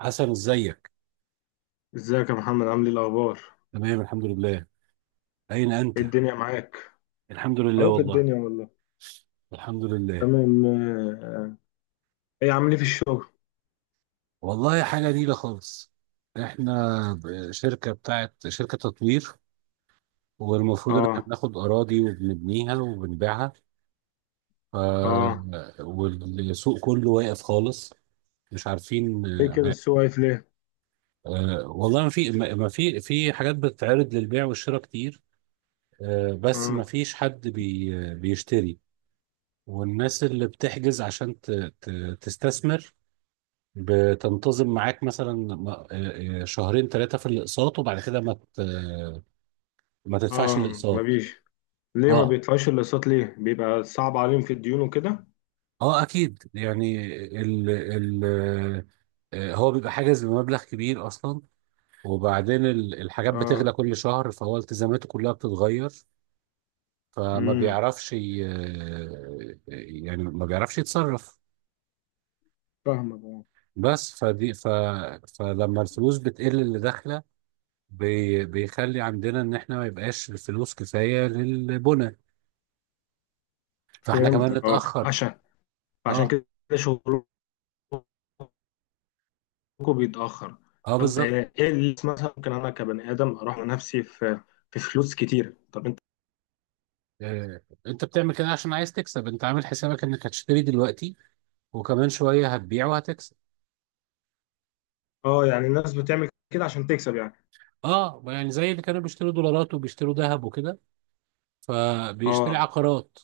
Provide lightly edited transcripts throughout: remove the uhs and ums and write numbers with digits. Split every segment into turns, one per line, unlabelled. حسن، ازيك؟
ازيك يا محمد؟ عامل ايه الاخبار؟
تمام، الحمد لله. اين
ايه
انت؟
الدنيا معاك؟
الحمد لله
اهو في
والله.
الدنيا والله.
الحمد لله.
تمام، ايه عامل ايه في الشغل؟
والله حاجه نيله خالص. احنا شركه بتاعت شركه تطوير، والمفروض ان احنا
اه.
بناخد اراضي وبنبنيها وبنبيعها. ف...
اه.
والسوق كله واقف خالص. مش عارفين.
ليه كده السوق واقف ليه؟
والله ما في حاجات بتتعرض للبيع والشراء كتير. بس ما
اه.
فيش حد بيشتري. والناس اللي بتحجز عشان ت... تستثمر بتنتظم معاك مثلا. شهرين ثلاثة في الأقساط، وبعد كده ما ما تدفعش
اه. ما
الأقساط.
بيش. ليه ما
اه،
بيدفعوش الاقساط ليه؟ بيبقى صعب عليهم في الديون وكده؟
اه اكيد يعني. ال هو بيبقى حاجز بمبلغ كبير اصلا، وبعدين الحاجات
اه.
بتغلى كل شهر، فهو التزاماته كلها بتتغير. فما
امم.
بيعرفش، يعني ما بيعرفش يتصرف.
فاهمك. اه.
بس فدي ف فلما الفلوس بتقل اللي داخله، بيخلي عندنا ان احنا ما يبقاش الفلوس كفايه للبنى. فاحنا صحيح كمان
فهمتك. اه،
نتاخر.
عشان
اه،
كده شغلكم بيتاخر.
اه
طب،
بالظبط.
ايه اللي مثلا ممكن انا كبني ادم اروح نفسي في فلوس كتير؟ طب انت؟
آه. انت بتعمل كده عشان عايز تكسب، انت عامل حسابك انك هتشتري دلوقتي وكمان شويه هتبيع وهتكسب.
اه. يعني الناس بتعمل كده عشان تكسب يعني؟
اه يعني زي اللي كانوا بيشتروا دولارات وبيشتروا ذهب وكده، فبيشتري
اه.
عقارات.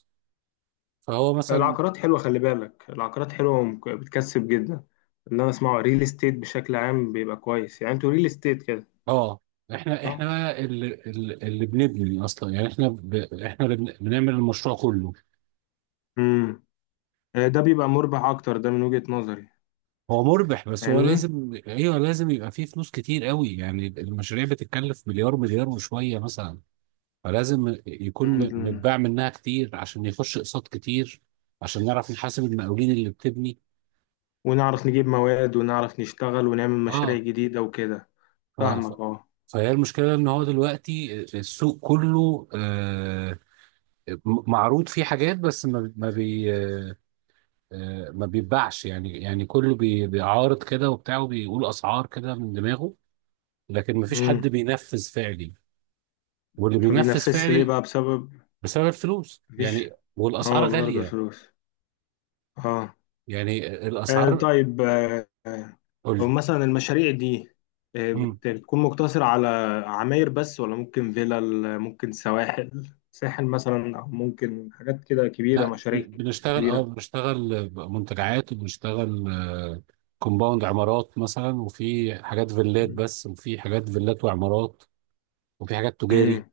فهو مثلا،
العقارات حلوه، خلي بالك العقارات حلوه، بتكسب جدا. اللي انا اسمعه ريل استيت بشكل عام بيبقى كويس، يعني انتوا ريل استيت كده؟
اه احنا
صح.
بقى اللي بنبني اصلا، يعني احنا احنا اللي بنعمل المشروع كله.
امم. ده بيبقى مربح اكتر، ده من وجهة نظري.
هو مربح بس هو
فاهمني.
لازم، ايوه لازم يبقى فيه فلوس كتير قوي، يعني المشاريع بتتكلف مليار مليار وشويه مثلا. فلازم يكون
مم.
متباع منها كتير عشان يخش اقساط كتير، عشان نعرف نحاسب المقاولين اللي بتبني.
ونعرف نجيب مواد ونعرف نشتغل ونعمل مشاريع
اه،
جديده وكده.
ف... ف...
فاهمك. اه.
فهي المشكله ان هو دلوقتي السوق كله، معروض فيه حاجات بس ما ما بي آه ما بيتباعش يعني، يعني كله بيعارض كده وبتاع، وبيقول اسعار كده من دماغه، لكن ما فيش حد
امم.
بينفذ فعلي. واللي
ما
بينفذ
بينفذش ليه
فعلي
بقى؟ بسبب.
بسبب الفلوس
مفيش.
يعني، والاسعار
اه، برضه
غاليه.
فلوس. اه.
يعني الاسعار.
طيب، هو
قول.
مثلا المشاريع دي،
مم.
بتكون مقتصرة على عماير بس، ولا ممكن فيلل، ممكن سواحل، ساحل مثلا، أو ممكن حاجات كده كبيرة
لا
مشاريع
بنشتغل، اه
كبيرة؟
بنشتغل منتجعات، وبنشتغل كومباوند عمارات مثلا، وفي حاجات فيلات بس، وفي حاجات فيلات وعمارات، وفي حاجات تجاري.
امم.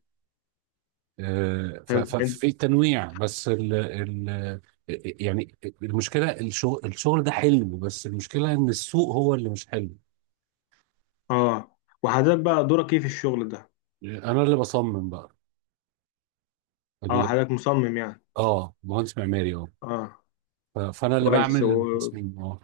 حلو انت.
ففي تنويع، بس ال يعني المشكله، الشغل، الشغل ده حلو بس المشكله ان السوق هو اللي مش حلو.
اه. وحضرتك بقى دورك ايه في الشغل ده؟
انا اللي بصمم بقى.
اه،
ال-
حضرتك مصمم يعني؟
اه مهندس معماري اه.
اه،
فانا اللي
كويس.
بعمل التصميم، اه.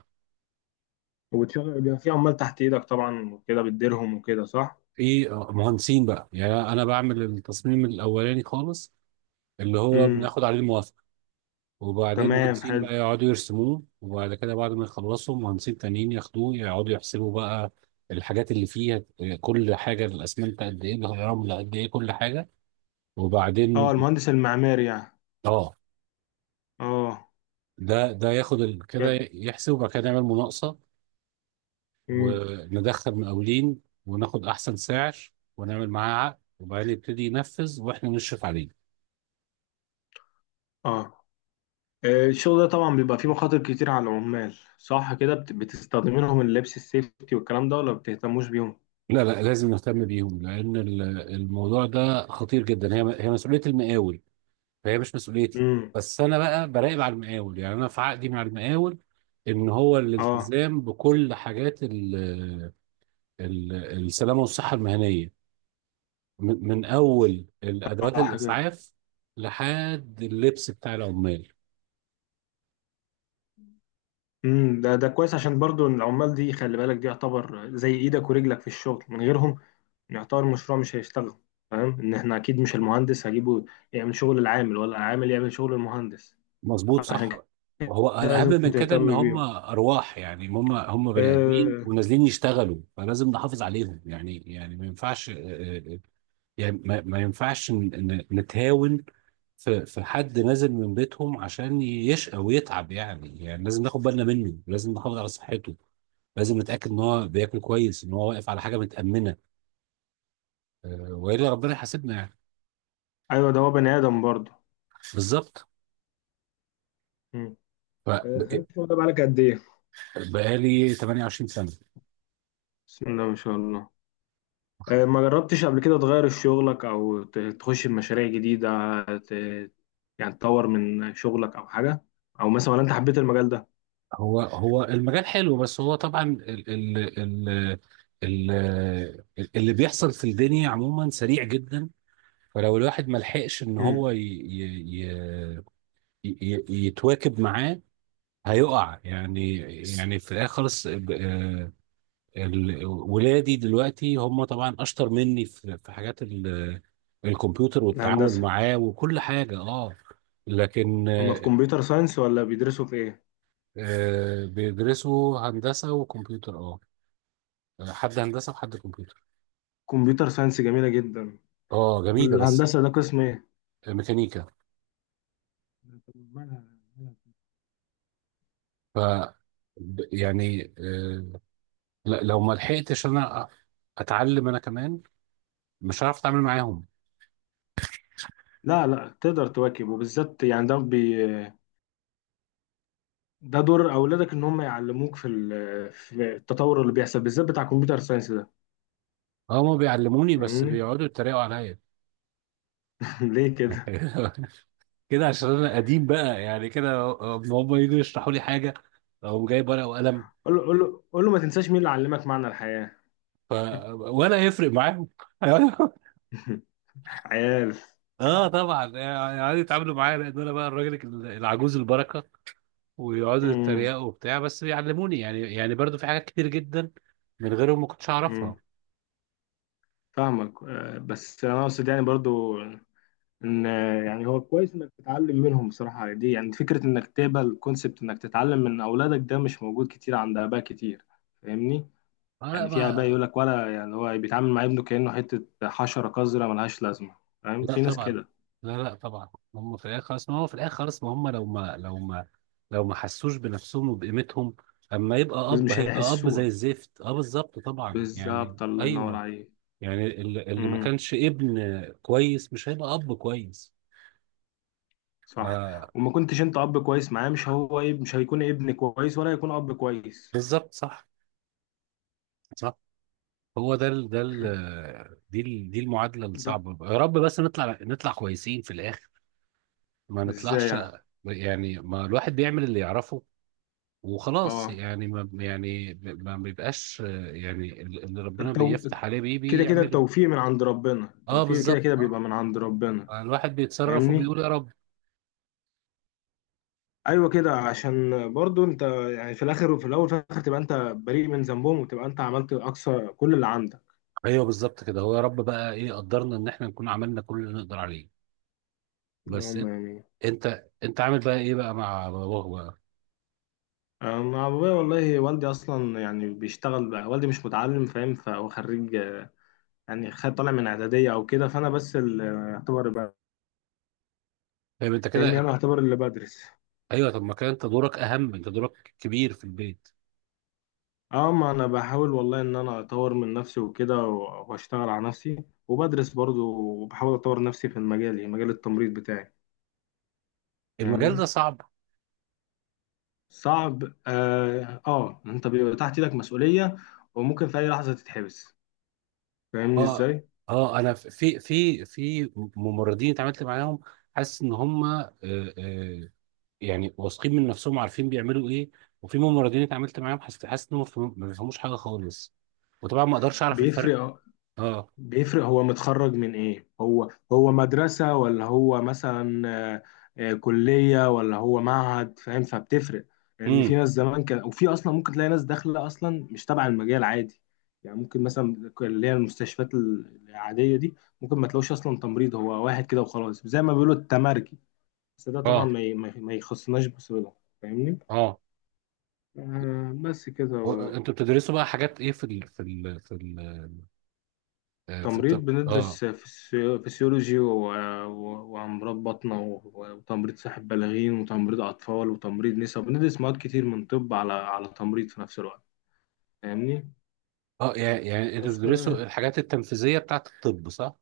وبتشغل بيبقى في عمال تحت ايدك طبعا، وكده بتديرهم وكده، صح؟
في مهندسين بقى، يعني انا بعمل التصميم الاولاني خالص، اللي هو
امم.
بناخد عليه الموافقه، وبعدين
تمام.
مهندسين
حلو.
بقى يقعدوا يرسموه، وبعد كده بعد ما يخلصوا مهندسين تانيين ياخدوه يقعدوا يحسبوا بقى الحاجات اللي فيها، كل حاجه، الاسمنت قد ايه، الرمل قد ايه، كل حاجه.
اه،
وبعدين
المهندس المعماري يعني.
اه،
اه.
ده ياخد كده يحسب، وبعد كده يعمل مناقصه
جامد.
وندخل مقاولين وناخد احسن سعر، ونعمل معاه عقد وبعدين يبتدي ينفذ واحنا نشرف عليه.
اه. الشغل ده طبعا بيبقى فيه مخاطر كتير على العمال، صح كده؟ بتستخدمين لهم اللبس السيفتي والكلام ده، ولا بتهتموش بيهم؟
لا لا لازم نهتم بيهم، لان الموضوع ده خطير جدا، هي مسؤوليه المقاول، فهي مش مسؤوليتي.
امم.
بس انا بقى براقب على المقاول، يعني انا في عقدي مع المقاول ان هو
اه.
الالتزام بكل حاجات ال السلامه والصحه المهنيه، من اول الادوات
صح كده.
الاسعاف لحد اللبس بتاع العمال.
امم. ده كويس، عشان برضو إن العمال دي، خلي بالك دي يعتبر زي ايدك ورجلك في الشغل، من غيرهم يعتبر المشروع مش هيشتغل. فاهم ان احنا اكيد مش المهندس هجيبه يعمل شغل العامل، ولا العامل يعمل شغل المهندس.
مظبوط،
عشان
صح.
كده
وهو الاهم
لازم
من كده ان
تهتم
هم
بيهم.
ارواح يعني، هم بني ادمين
آه
ونازلين يشتغلوا، فلازم نحافظ عليهم يعني، يعني ما ينفعش. آه، يعني ما ينفعش نتهاون في في حد نازل من بيتهم عشان يشقى ويتعب يعني، يعني لازم ناخد بالنا منه، لازم نحافظ على صحته، لازم نتاكد ان هو بياكل كويس، ان هو واقف على حاجه متامنه، والا ربنا يحاسبنا يعني.
ايوه، ده هو بني ادم برضه.
بالظبط.
امم. الشغل ده بقالك قد ايه؟
فبقالي 28 سنه.
بسم الله ما شاء الله. ما جربتش قبل كده تغير شغلك او تخش بمشاريع جديدة؟ ت... يعني تطور من شغلك او حاجة، او مثلا، ولا انت حبيت المجال ده؟
هو المجال حلو بس هو طبعا ال ال ال اللي بيحصل في الدنيا عموما سريع جدا، فلو الواحد ما لحقش ان
امم.
هو ي ي ي ي يتواكب معاه هيقع يعني. يعني في الاخر خالص، ولادي دلوقتي هم طبعا اشطر مني في في حاجات الكمبيوتر والتعامل
الهندسة.
معاه وكل حاجة، اه. لكن
هما في كمبيوتر ساينس ولا بيدرسوا في ايه؟
بيدرسوا هندسة وكمبيوتر، اه. حد هندسه وحد كمبيوتر.
كمبيوتر ساينس جميلة جدا.
اه جميله بس،
والهندسة ده قسم ايه؟
ميكانيكا. ف يعني لو ما لحقتش انا، اتعلم انا كمان مش هعرف اتعامل معاهم.
لا لا، تقدر تواكب، وبالذات يعني ده بي، ده دور اولادك ان هم يعلموك في في التطور اللي بيحصل، بالذات بتاع كمبيوتر ساينس ده.
هما بيعلموني بس
فاهمني.
بيقعدوا يتريقوا عليا
ليه كده؟
كده عشان انا قديم بقى، يعني كده هم يجوا يشرحوا لي حاجه او جايب ورقه وقلم.
قول له قول له قول له ما تنساش مين اللي علمك معنى الحياة.
ف... ولا يفرق معاهم.
عيال.
اه طبعا يعني يتعاملوا معايا لان انا بقى الراجل العجوز البركه، ويقعدوا
امم.
يتريقوا وبتاع بس بيعلموني يعني، يعني برضو في حاجات كتير جدا من غيرهم ما كنتش اعرفها.
امم. فاهمك. بس انا اقصد يعني برضو ان، يعني هو كويس انك تتعلم منهم بصراحة. دي يعني فكرة انك تقبل كونسبت انك تتعلم من اولادك، ده مش موجود كتير عند اباء كتير. فاهمني.
آه لا
يعني في اباء
ما،
يقول لك، ولا يعني هو بيتعامل مع ابنه كأنه حتة حشرة قذرة ملهاش لازمة. فاهم،
لا
في ناس
طبعا.
كده.
لا لا طبعا، هم في الاخر خلاص. ما هو في الاخر خلاص، ما هم لو ما حسوش بنفسهم وبقيمتهم اما يبقى
بس
اب،
مش
هيبقى اب زي
هيحسوها.
الزفت، اه بالظبط طبعا يعني
بالظبط، الله ينور
ايوه.
عليك.
يعني اللي ما كانش ابن كويس مش هيبقى اب كويس.
صح.
ف-
وما كنتش انت اب كويس معاه، مش هو ايه، مش هيكون ابن كويس ولا هيكون اب كويس.
بالظبط صح. صح. هو ده ال دي المعادله
ده.
الصعبه، يا رب بس نطلع، نطلع كويسين في الاخر، ما
ازاي
نطلعش.
يعني؟
يعني ما الواحد بيعمل اللي يعرفه وخلاص
اه.
يعني، ما يعني ما بيبقاش، يعني اللي ربنا
التو...
بيفتح عليه بيه
كده كده
بيعمله.
التوفيق من عند ربنا،
اه
التوفيق كده
بالظبط،
كده بيبقى من
اه.
عند ربنا.
الواحد بيتصرف
فاهمني.
وبيقول يا رب.
ايوه كده، عشان برضو انت يعني في الاخر وفي الاول وفي الاخر تبقى انت بريء من ذنبهم، وتبقى انت عملت اقصى كل اللي عندك.
ايوه بالظبط كده، هو يا رب بقى، ايه قدرنا ان احنا نكون عملنا كل اللي نقدر عليه.
اللي
بس
هم
انت،
يعني.
انت عامل بقى ايه بقى مع باباك بقى؟
انا ابويا، والله والدي اصلا يعني بيشتغل بقى، والدي مش متعلم، فاهم؟ فهو خريج يعني، خد طالع من اعداديه او كده، فانا بس اللي اعتبر
فاهم انت
فاهمني،
كده.
انا اعتبر اللي بدرس.
ايوه، طب ما كان انت دورك اهم، انت دورك كبير في البيت.
اه، ما انا بحاول والله ان انا اطور من نفسي وكده واشتغل على نفسي وبدرس برضو، وبحاول اطور نفسي في المجال يعني مجال التمريض بتاعي.
المجال ده
فاهمني.
صعب.
صعب اه، آه، انت بيبقى تحت ايدك مسؤوليه، وممكن في اي لحظه تتحبس. فاهمني؟
اه،
ازاي؟
اه انا، في ممرضين اتعاملت معاهم حاسس ان هم آه، يعني واثقين من نفسهم عارفين بيعملوا ايه، وفي ممرضين اتعاملت معاهم حاسس، انهم ما بيفهموش حاجه خالص، وطبعا ما اقدرش اعرف الفرق.
بيفرق.
اه.
بيفرق، هو متخرج من ايه؟ هو مدرسة، ولا هو مثلا، آه، كلية، ولا هو معهد؟ فاهم؟ فبتفرق. لان يعني
امم.
في ناس زمان كان، وفي اصلا ممكن تلاقي ناس داخلة اصلا مش تبع المجال عادي. يعني ممكن مثلا اللي هي المستشفيات العادية دي، ممكن ما تلاقوش اصلا تمريض، هو واحد كده وخلاص زي ما بيقولوا التمرجي. بس ده طبعا
اه.
ما يخصناش بصلة. فاهمني.
اه.
بس كده.
انتوا بتدرسوا بقى حاجات ايه في ال في ال في ال في
تمريض
الطب، اه.
بندرس فسيولوجي وأمراض بطنة وتمريض ساحب بالغين، وتمريض أطفال، وتمريض نساء. بندرس مواد كتير من طب، على تمريض في نفس الوقت. فاهمني؟
اه يعني، يعني انتوا
بس.
بتدرسوا الحاجات التنفيذيه بتاعت الطب صح.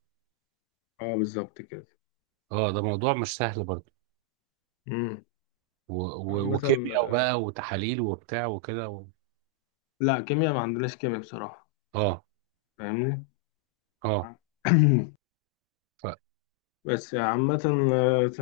اه بالظبط كده.
اه ده موضوع مش سهل برضه.
امم.
وكيمياء
مثلا.
بقى، وتحاليل وبتاع وكده
لا، كيمياء ما عندناش كيمياء بصراحة.
اه.
فاهمني؟
اه فان
بس عامة،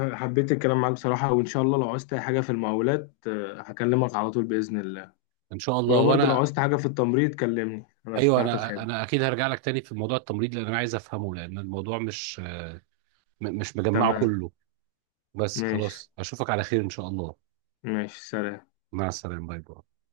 حبيت الكلام معاك بصراحة، وإن شاء الله لو عوزت أي حاجة في المقاولات هكلمك على طول بإذن الله.
شاء الله،
ولو برضه لو
وانا.
عوزت حاجة في التمريض كلمني، أنا
ايوه،
تحت
انا
الخدمة.
اكيد هرجع لك تاني في موضوع التمريض، لان انا عايز افهمه، لان الموضوع مش مش مجمعه
تمام.
كله. بس
ماشي.
خلاص، اشوفك على خير ان شاء الله.
ماشي، سلام.
مع السلامه، باي باي.